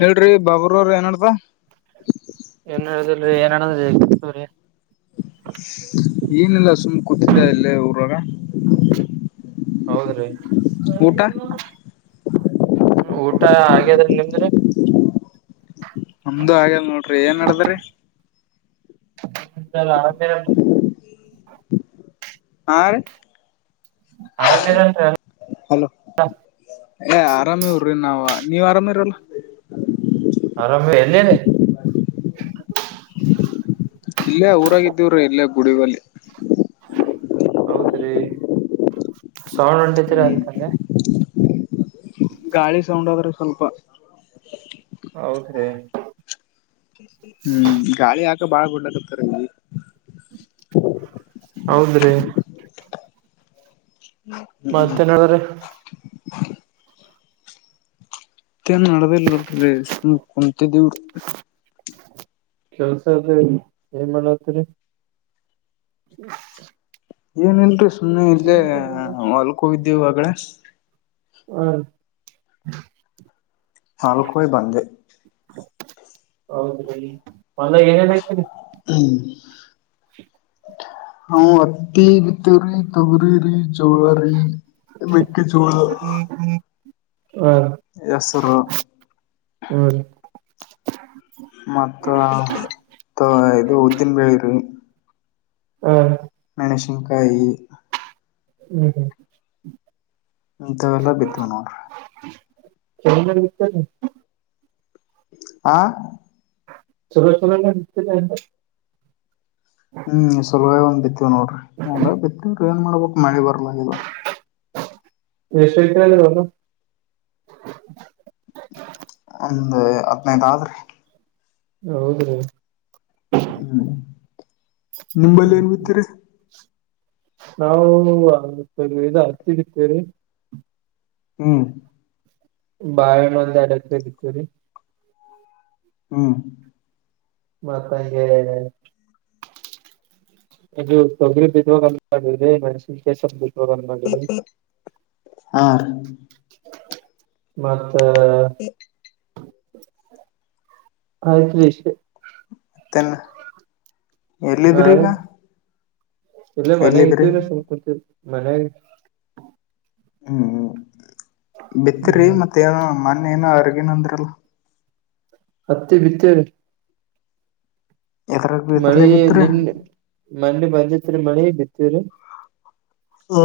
ಹೇಳ್ರಿ ಬಾಬರ್ರ ಏನಡ್ತ. ಏನ್ ಹೇಳುದಲ್ರಿ ಏನ್ದ್ರಿ ಗತರಿ. ಏನಲ್ಲ ಸುಮ್ ಕೂತಿದ್ದ ಎಲ್ಲೇ ಊರಾಗ. ಹೌದ್ರೀ. ಊಟ [unintelligible] ಊಟ ಹಾಗದ್ರ್ ದ ನಿಮ್ದ್ರಿ. ಒಂದು ಆಗಲ್ ನೋಡ್ರಿ ಏನ್ ನಡದ್ರಿ. ಚಲ ಅರಪ್ಪ. ಆ. ಆರಾಮಿರಲ್ರಿ ಹಲೋ ಏ ಆರಾಮ ಹರ್ರಿ ನಾವವು. ನೀವ್ ಆರಾಮ ಇರಲ್ಲ. ಆರಾಮ [unintelligible] ಇಲ್ಲೇ ಊರಾಗಿದ್ದೀವ್ರೀ ಇಲ್ಲೇ ಗುಡಿಗಲ್ಲಿ. ಹೌದ್ರಿ ಸೌಣ ಉಂಟಿದರ ಹ್ಮ್ ಅದಕಲ್ಲೆ. ಗಾಳಿ ಸೌಂಡ್ ಆದ್ರೆ ಸ್ವಲ್ಪ. ಹೌದ್ರೀ. ಹ್ಮ್ ಗಾಳಿ ಹಾಕ ಬಾಳ ಗುಡ್ಲಕತಾರಲ್ಲಿ. ಹೌದ್ರಿ. ಮತ್ತೇನ್ರ. ಮತ್ತೇನ್ ಮಾಡಲ್ಲ ರೀ ಕುಂತಿದೀನಿ. ಕೆಲ್ಸ ಅದ ಏನ್ ಮಾಡತರಿ. ಹ [unintelligible] ಏನ್ ಇಲ್ರಿರಿ ಸುಮ್ಮ್ನೆ ಇಲ್ದೆೇ ಹೊಲ್ಕ ಹೋಗಿದ್ದವಾಗಡೆ. ಹ್ಮ. ನಾಲ್ಕಯ ಬಂದೆ. ಹೌದ ಮಂದಾಗ ಏನೇನರಿ. [inaudible] [unintelligible] ಹ ಅತ್ತಿ ಬಿತ್ತೇವ್ರಿ ತೊಗ್ರಿರಿ. ಚೂಳ ಅ ಮಕ್ಕ ಚೂಳ. ಹಾ ಹ್ಮ್. ಮತ್ತ ಇದು ಉದ್ದಿನ ಬೆಳಿರಿ. ಹಾ. ಶಂಕಾಯಿ. ಹ್ಮ್ ಹ್ಮ್. ಇಂತವೆಲ್ಲ ಬಿಿದ್ದವು ನೋಡ್ರಿ. [unintelligible] ಆ. ಚಲೋ. ಹ್ಮ್ ಸುಲುವೇ ಒಂದ್ ಬಿತ್ತವಿ ನೋಡ್ರಿ ಎಲ್ಲ ಬಿತ್ತವ್ರಿ ಏನ್ ಮಾಡ್ಬೇಕಕ್ ಮಳಿ ಬರ್ಲ ಇದು. ವಿಶತ ತ [unintelligible] ಒಂದು್ ಹದ್ನೈದ್ ಆದ್ರೀ. ಹೌದ್ರೀ. ಹ್ಮ್ ನಿಂಬಲ್ಲಿ ಏನ್ ಹ್ಮ್ ಬಿತ್ತಾರೆ. ನಾವು ಆ ಇದ ಹತ್ತಿ ಇತ್ತೇರಿ. ಹ್ಮ್. ಬಾಯ ಮ ದಡರಿತ್ತುರಿ. ಹ್ಮ. ಮತ್ತನಂಗೆ ಅದು ತೊಗರಿ ಬಿದ್ದಾಗ ಮನ್ಸನ್ ಕೆಸ. ಹ. ಬ. ಇ. ಆಯ್ತ. ಮತ್ತೆನ್ ಎಲ್ಲಿದ್ರಿ ಈಗ. ಇಲ್ಲ ಮನೆ ಎಲ್ಲಿದ್ರಿ ಇದ್ದರ ಸ್ಲ್ ಕುಂತ ಮನೆ. ಹ್ಮ್ ಬಿತ್ತರಿ ಹ್ಮ್ ಮತ್ತೆ ಏನ ಮೊನ್ನ ಏನ ಅವರ್ಗೇನ ಅಂದ್ರಲ್ಲ. ಹತ್ತೆ ಬಿತ್ತ ರ. ಎದ್ರಾಗ ಬಿದ್ರಲೇ ಮಳಿ ಬಿತ್ರಿ ನಿನ್ ಮೊನ್ನಿ ಬಂದಿತ್ರಿ ಮಳಿ ಬಿತ್ತೀವರಿ ಹಾ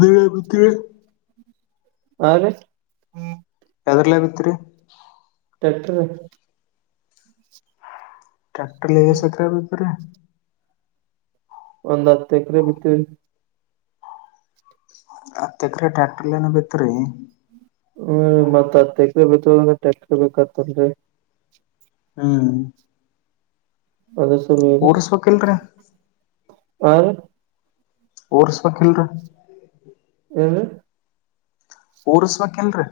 ದ ಹೇಳ ಬಿತ್ [unintelligible] ಹಾ ರೀ ಯದಲ್ಲ ಏಟಿತ್ರಿ ಟ್ರಾಕ್ರರ್ ಟ್ರ್ಯಾಕ್ಟರ್ ಲಗ ಸಕರ ಭತರ ಒಂದ್ ಹತ್ತು ಎಕರೆ ಬಿತ್ತವ್ ರಿ ಹತ್ ಎಕ್ರಿ ಟ್ಯಾಕ್ಟರ್ ಏನ ಬಿತ್ ರರಿ ಹ್ಮ ಮತ್ತತ್ ಎಕ್ರಿ ಬಿತ್ಬೇಕುದ್ರ ಟ್ರಾಕ್ಟರ್ ಬೇಕತ್ತಲ್ರಿ ಹ್ಮ್ ಅದ ಸ [unintelligible] ಊರ್ಸ್ಬೇಕಿಲ್ರಿ ಯರು ಉರ್ಸ್ ಬೇಕಿಳ್ರಿ ಹ್ಮ ಪೋರ್ಸ್ಬೇಕಕ್ಲ್ರೀ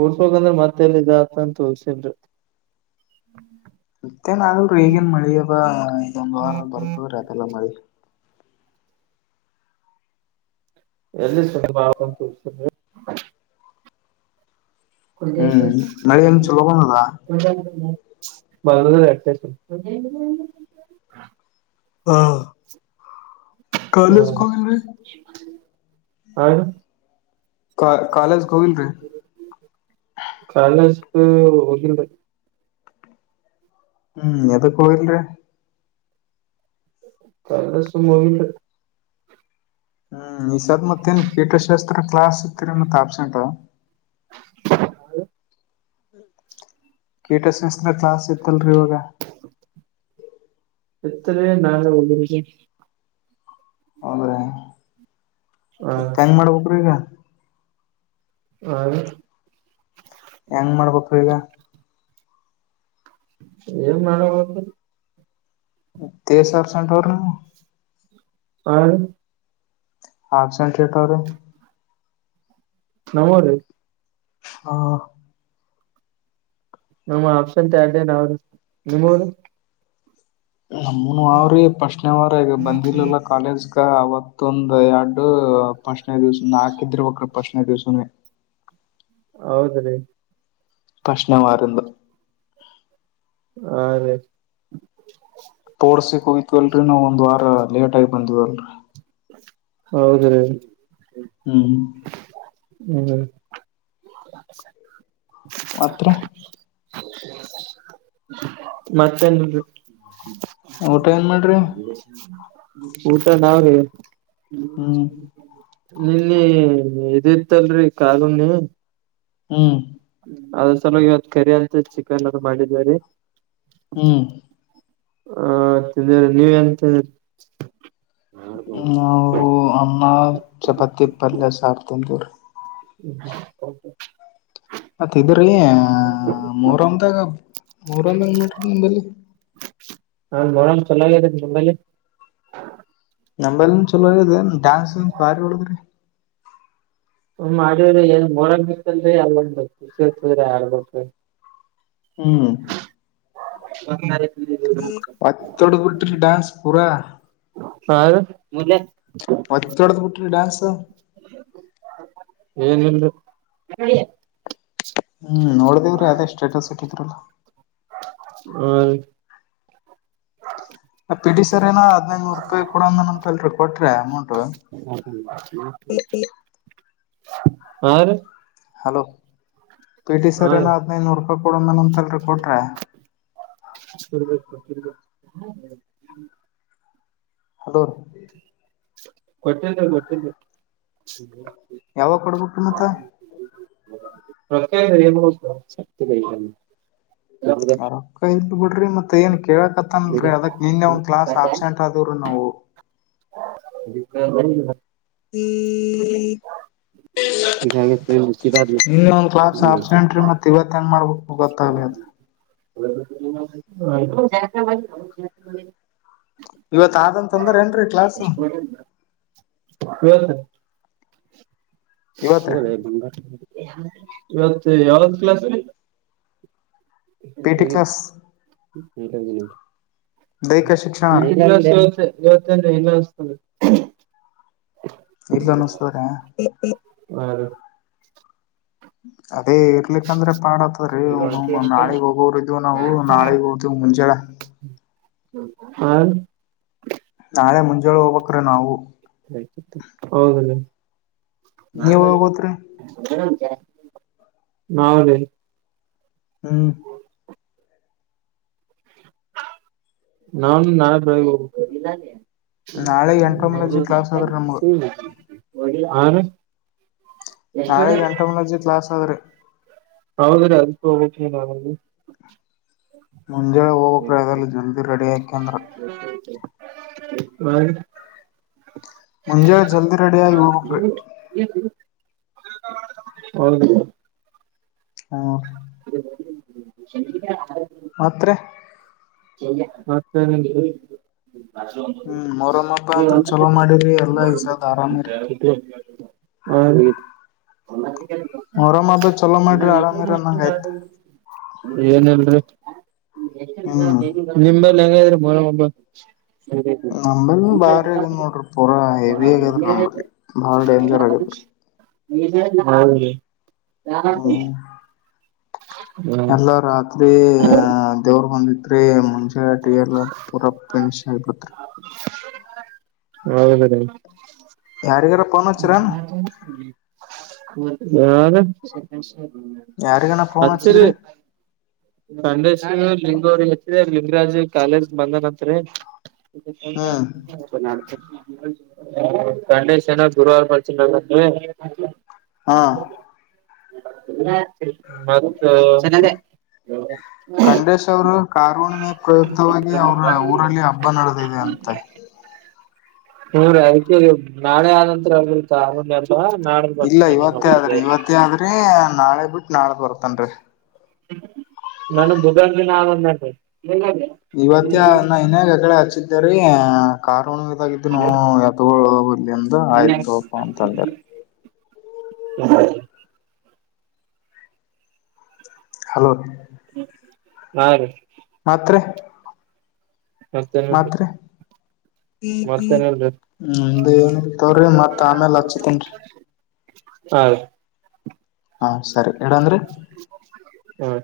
ಉಡ್ಸ್ಬೇಕಂದ್ರೆ ಮತ್ತೆಲ್ಲಾಗ ಉಳ್ಸಿಲ್ರಿ ಮತ್ತೇನ್ ಆಗಲ್ಲೇ ಈಗೇನ್ ಮಳಿ ಅವೊಂದ್ ವಾರ ಬರ್ತದ್ರೀ ಅದೆಲ್ಲ ಮಳಿ ಎಲ್ಲಿ ಸುಲಭ ಆಂತಸಿದಿ [unintelligible] ಕು ಹ್ಮ್ ಮಳಿ ಹೆಂಗ್ ಚಲೋ ಬಂದದ [unintelligible] ಬತೆ [unintelligible] ಹಾ ಕಾಲೇಜ್ಗೆ ಹೋಗಿಲ್ರಿ ಹಾ ಕಾ ಕಾಲೇಜ್ಗೆ ಹೋಗಿಲ್ರಿ ಕಾಲೇಜ್ ಹೋಗಿಲ್ರಿ ಹ್ಮ್ ಎದಕ್ ಹೋಗಿಲ್ರಿ ಕಾಲೇಜ್ ಸುಮ್ ಹೋಗಿಲ್ರಿ ಹ್ಮ್ ಈ ಸದ್ ಮತ್ತೇನ್ ಕೀಟಶಾಸ್ತ್ರ ಕ್ಲಾಸ್ ಇತ್ತರಿ ಮತ್ ಆಬ್ಸೆಂಟ್ ಕೀಟಶಾಸ್ತ್ರ ಕ್ಲಾಸ್ ಇತ್ತಲ್ರಿ ಇವಾಗ ಇತ್ರಿ ನಾಳೆ ಹೋಗಿಲ್ರಿ ಹೌದ್ರಿ ಹ ಮತ್ ಹೆಂಗ್ ಮಾಡ್ಬೇಕ್ರಿ ಈಗ ಹಾ ಹೆಂಗ್ ಮಾಡ್ಬೇಕ್ರಿ ಈಗ ಏನ್ ಮಾಡಬೇಕ ತೇಸ್ ಆಬ್ಸೆಂಟ್ ಅವ್ರಿ ಹಾ ಆಬ್ಸೆಂಟ್ ಏಟ್ ಅವ್ರಿ ನಮ್ಮವ್ರಿ ಹ ನಮ್ಮ ಆಬ್ಸೆಂಟ್ ಎರಡೇ ನಾವ್ರಿ ನಿಮ್ಮವ್ರಿ ನಮ್ಮನು ಅವ್ರಿ ಫಸ್ಟ್ನೇ ವಾರ ಈಗ ಬಂದಿರ್ಲಿಲ್ಲ ಕಾಲೇಜ್ಗ ಅವತ್ತೊಂದ್ ಎರಡು ಫಸ್ಟ್ನೇ ದಿವ್ಸ ನಾಕ್ ಇದ್ದಿರ್ಬೇಕ್ರಿ ಫಸ್ಟ್ನೇ ದಿವ್ಸನೇ ಹೌದ್ರಿ ಫಸ್ಟ್ನೇ ವಾರಿಂದ ಹಾ ರೀ ಸ್ಪೋರ್ಟ್ಸಿಗ್ ಹೋಗಿದ್ವಲ್ರಿ ನಾವ್ ಒಂದ್ ವಾರ ಲೇಟ್ ಆಗಿ ಬಂದಿವಲ್ರಿ ಹೌದ್ರಿ ಹ್ಮ್ ಹ್ಮ್ ಮತ್ರಿ ಮತ್ತೇನ್ರಿ ಊಟ ಏನ್ ಮಾಡ್ರಿ ಊಟ ನಾವ್ರಿ ಹ್ಮ್ ನಿನ್ನಿ ಇದಿತ್ತಲ್ರಿ ಕಾರುಣಿ ಹ್ಮ್ ಅದ್ರ ಸಲ ಇವತ್ ಕರಿ ಅಂತ ಚಿಕನ್ ಅದು ಮಾಡಿದೇವ್ರೀ ಹ್ಮ್ ಆ ತಿಂದೇವ್ರಿ ನೀವ್ ಏನ್ ತಿಂದ್ರಿ ನಾವು ಅನ್ನ ಚಪಾತಿ ಪಲ್ಯ ಸಾರ್ ತಿಂತೀವ್ರಿ ಮತ್ ಇದ್ರೀ ಮೊಹರಂದಾಗ ಮೊಹರಂ ಹೆಂಗ್ ಮಾಡ್ರಿ ನಿಂಬಲ್ಲಿ ನಾನ್ ಮೊಹರಂ ಚಲಾಗ್ಯದ್ರಿ ನಿಂಬಲ್ಲಿ ನಂಬಲ್ಲಿ ಚಲೋ ಇದೆ ಡ್ಯಾನ್ಸ್ ಬಾರಿ ಹೊಡದ್ರಿ ಮಾಡಿವ್ರಿ ಏನ್ ಮೊಹರಂ ಇತ್ತಲ್ರಿ ಅಲ್ಲೊಂದು ಖುಷಿ ಇರ್ತದ್ರಿ ಆಡ್ಬೇಕ್ರಿ ಹ್ಮ್ ಒತ್ತೊಡದ್ ಬಿಟ್ರಿ ಡ್ಯಾನ್ಸ್ ಪೂರಾ ಹಾ ರೀ ಒತ್ತೊಡದ್ ಬಿಟ್ರಿ ಡ್ಯಾನ್ಸ್ ಏನಿಲ್ರಿ ಹ್ಮ್ ನೋಡ್ದೇವ್ರಿ ಅದೇ ಸ್ಟೇಟಸ್ ಇಟ್ಟಿದ್ರಲ್ಲ ಹಾ ರೀ ಪಿ ಟಿ ಸರ್ ಏನೋ ಹದ್ನೈನೂರು ರೂಪಾಯಿ ಕೊಡಂದನಂತಲ್ರಿ ಕೊಟ್ರಿ ಅಮೌಂಟ್ ಹಾ ರೀ ಹಲೋ ಪಿ ಟಿ ಹಾ ಸರ್ ಏನೋ ರೀ ಹದ್ನೈನೂರು ರೂಪಾಯಿ ಕೊಡಂದನಂತಲ್ರಿ ಕೊಟ್ರ ಕೊಟ್ಟಿಲ್ರಿ ಹಲೋ ಕೊಟ್ಟಿಲ್ರಿ ಕೊಟ್ಟಿಲ್ರಿ ಕೊಟ್ಟಿಲ್ರಿ ಯಾವಾಗ ಕೊಡ್ಬೇಕ್ರಿ ಮತ್ತ ರೊಕ್ಕ ಇಲ್ರಿ ಏನ್ ಮಾಡ್ಬೇಕು ರೊಕ್ಕ ಇಲ್ ಬಿಡ್ರಿ ಮತ್ ಏನ್ ಕೇಳಕತ್ತನ್ಲ್ರಿ ಅದಕ್ ನಿನ್ನೆ ಒಂದ್ ಕ್ಲಾಸ್ ಆಬ್ಸೆಂಟ್ ಆದವ್ರಿ ನಾವು ಇದಾಗೈತಿ ಬಿಸಿದಾದ್ಮೇಲೆ ನಿನ್ನೆ ಒಂದ್ ಕ್ಲಾಸ್ ಏನ್ ಆಬ್ಸೆಂಟ್ ಮಾಡ್ತಿ. ರೀ ಮತ್ ಇವತ್ ಹೆಂಗ್ ಮಾಡ್ಬೇಕು ಗೊತ್ತಾಗ್ಲಿ ಅದ ಇವತ್ತು ಇವತ್ ಆದಂತಂದ್ರ ಏನ್ರೀ ಕ್ಲಾಸ್ ತಗೋಲೆ ಇವತ್ರಿ ಬಂಗಾರ ಇವತ್ತು ಯಾವ್ದ್ ಕ್ಲಾಸ್ ರೀ ಪಿ ಟಿ ಕ್ಲಾಸ್ ದೈಹಿಕ ಶಿಕ್ಷಣ ಕ್ಲಾಸ್ ಇವತ್ತು ಇವತ್ತೇನ್ರಿ ಇಲ್ಲ ಅನ್ಸ್ತದೆ ಇಲ್ಲ ಅನಸ್ತದ್ರ ಹಾ ಅದೇ ಇರ್ಲಿಕ್ಕಂದ್ರೆ ಪಾಡತ್ತದ್ರೀ ರೀ ನಾಳಿಗ್ ಹೋಗೋರ್ ಇದೀವ್ ನಾವು ನಾಳಿಗ್ ಹೋಗ್ತಿವ್ ಮುಂಜಾಳೆ ಹಾ ರೀ? ನಾಳೆ ಮುಂಜಾಳೆ ಹೋಗ್ಬೇಕ್ರಿ ನಾವು ಬೇಕಿತ್ತು ಹೌದ್ರಿ ನೀವ್ ಹೋಗೋತ್ರಿ ನಾವ್ರಿ ಹ್ಮ್ ನಾವ್ ನಾಳೆ ಬೆಳಗ್ಗೆ ಹೋಗ್ಬೇಕು ನಾಳೆ ಎಂಟೊಮಲಜಿ ಕ್ಲಾಸ್ ಅದ್ರಿ ನಮ್ಗ ಸುಮ್ಮನೆ ಹಾ ರೀ ನಾಳೆಗ್ ಎಂಟೊಮಲಜಿ ಕ್ಲಾಸ್ ಅದ್ರಿ ಹೌದ್ರಿ ಅದಕ್ಕೆ ಹೋಗ್ಬೇಕ್ರಿ ನಾವಲ್ಲಿ ಮುಂಜಾಳೆ ಹೋಗ್ಬೇಕ್ರಿ ಅದೆಲ್ಲ ಜಲ್ದಿ ರೆಡಿ ಆಯಕಂದ್ರ ಹಾ ರೀ ಮುಂಜಾಳೆ ಜಲ್ದಿ ರೆಡಿ ಆಗಿ ಹೋಗ್ಬೇಕ್ರಿ ಹೌದ್ರಿ ಹ್ಮ್ ಮತ್ರಿ ಮತ್ತೇನಿಲ್ರಿ ಹ್ಮ್ ಮೊರಮ್ಮ ಹಬ್ಬ ಅಂತ್ರ ಚಲೋ ಮಾಡಿರಿ ಎಲ್ಲಾ ಈ ಸದ ಆರಾಮಿರಿ ಹಾ ರೀ ಮೊರಮ್ಮ ಹಬ್ಬ ಚಲೋ ಮಾಡ್ರಿ ಆರಾಮಿರಿ ಅನ್ನಂಗ ಆಯ್ತು ಏನಿಲ್ರಿ ಹ್ಮ್ ನಿಮ್ಮಲ್ಲಿ ಹೆಂಗೈತ್ರಿ ಮೊಹರಂ ಹಬ್ಬ ನಂಬಲ್ಲಿ ಬಾರಿ ಆಗ್ಯದ ನೋಡ್ರಿ ಪೂರಾ ಹೆವಿ ಆಗ್ಯದ್ರಿ ನಂಬಲ್ಲಿ ಬಾಳ ಡೇಂಜರ್ ಆಗೇತ್ರಿ ಹೌದ್ರಿ ಹ್ಮ್ ಹ್ಮ್ ಎಲ್ಲಾ ರಾತ್ರಿ ದೇವ್ರ ಬಂದಿತ್ರಿ ಮುಂಜಾಟಿ ಎಲ್ಲ ಪೂರಾ ಫಿನಿಶ್ ಆಗ್ಬಿತ್ರಿ ಹೌದ್ರಿ ಯಾರಿಗಾರ ಫೋನ್ ಹಚ್ಚಿರೇನ್ ಯಾರ ಯಾರಿಗನ ಫೋನ್ ಹಚ್ಚಿರಿ ಹಚ್ಚಿದ್ರಿ ಖಂಡೇಶ್ ಲಿಂಗ ಅವ್ರಿಗೆ ಹಚ್ಚಿರಿ ಲಿಂಗರಾಜ್ ಕಾಲೇಜ್ ಬಂದನತ್ರಿ ಹ್ಮ್ ಖಂಡೇಶ್ ಏನ ಗುರುವಾರ ಬರ್ತೀನಂತನ್ರಿ ಹಾ ಮತ್ತ ಖಂಡೇಶ್ ಅವರು ಕಾರಹುಣ್ಣಿಮೆ ಪ್ರಯುಕ್ತವಾಗಿ ಅವ್ರ ಊರಲ್ಲಿ ಹಬ್ಬ ನಡೆದಿದೆ ಅಂತ ಹೂ ರೀ ಅದಕ್ಕೆ ನಾಳೆ ಆದಂತ್ರ ಆಗುತ್ತ ಆರಂದ ಅಲ್ವಾ ನಾಡ್ದ ಇಲ್ಲ ಬರ್ತೇನ ಇವತ್ತೇ ಆದ್ರಿ ಇವತ್ತೇ ಆದ್ರಿ ನಾಳೆ ಬಿಟ್ ನಾಳದ್ ಬರ್ತನ್ರಿ ನನ್ಗ್ ಬುಧವಾರ ದಿನ ಆದಂದ್ರಿ ಇವತ್ತೇ ನಾ ಇನ್ಯಾಗ ಆಕಡೆ ಹಚ್ಚಿದ್ದೇರಿ ಕಾರಹುಣ್ಣಿಮೆದಾಗಿದ್ದುನು ಎತ್ಗೋಳ್ ಹೋಗ್ಲಿ ಅಂದ ಆಯ್ತು ತಗೋಪಾ ಅಂತ ಅಂದೆರಿ ಹಲೋ ರೀ ಹಾ ರೀ ಮತ್ರಿ ಮತ್ತೇನ ಮತ್ರಿ ಮತ್ತೇನಲ್ರಿ ನಿಮ್ದ ಏನಿಲ್ಲ ತಗೋರಿ ಮತ್ ಆಮೇಲ್ ಹಚ್ಚತೇನ್ರಿ ಹಾ ರೀ ಹಾ ಸರಿ ಇಡನ್ರಿ. ಹಾ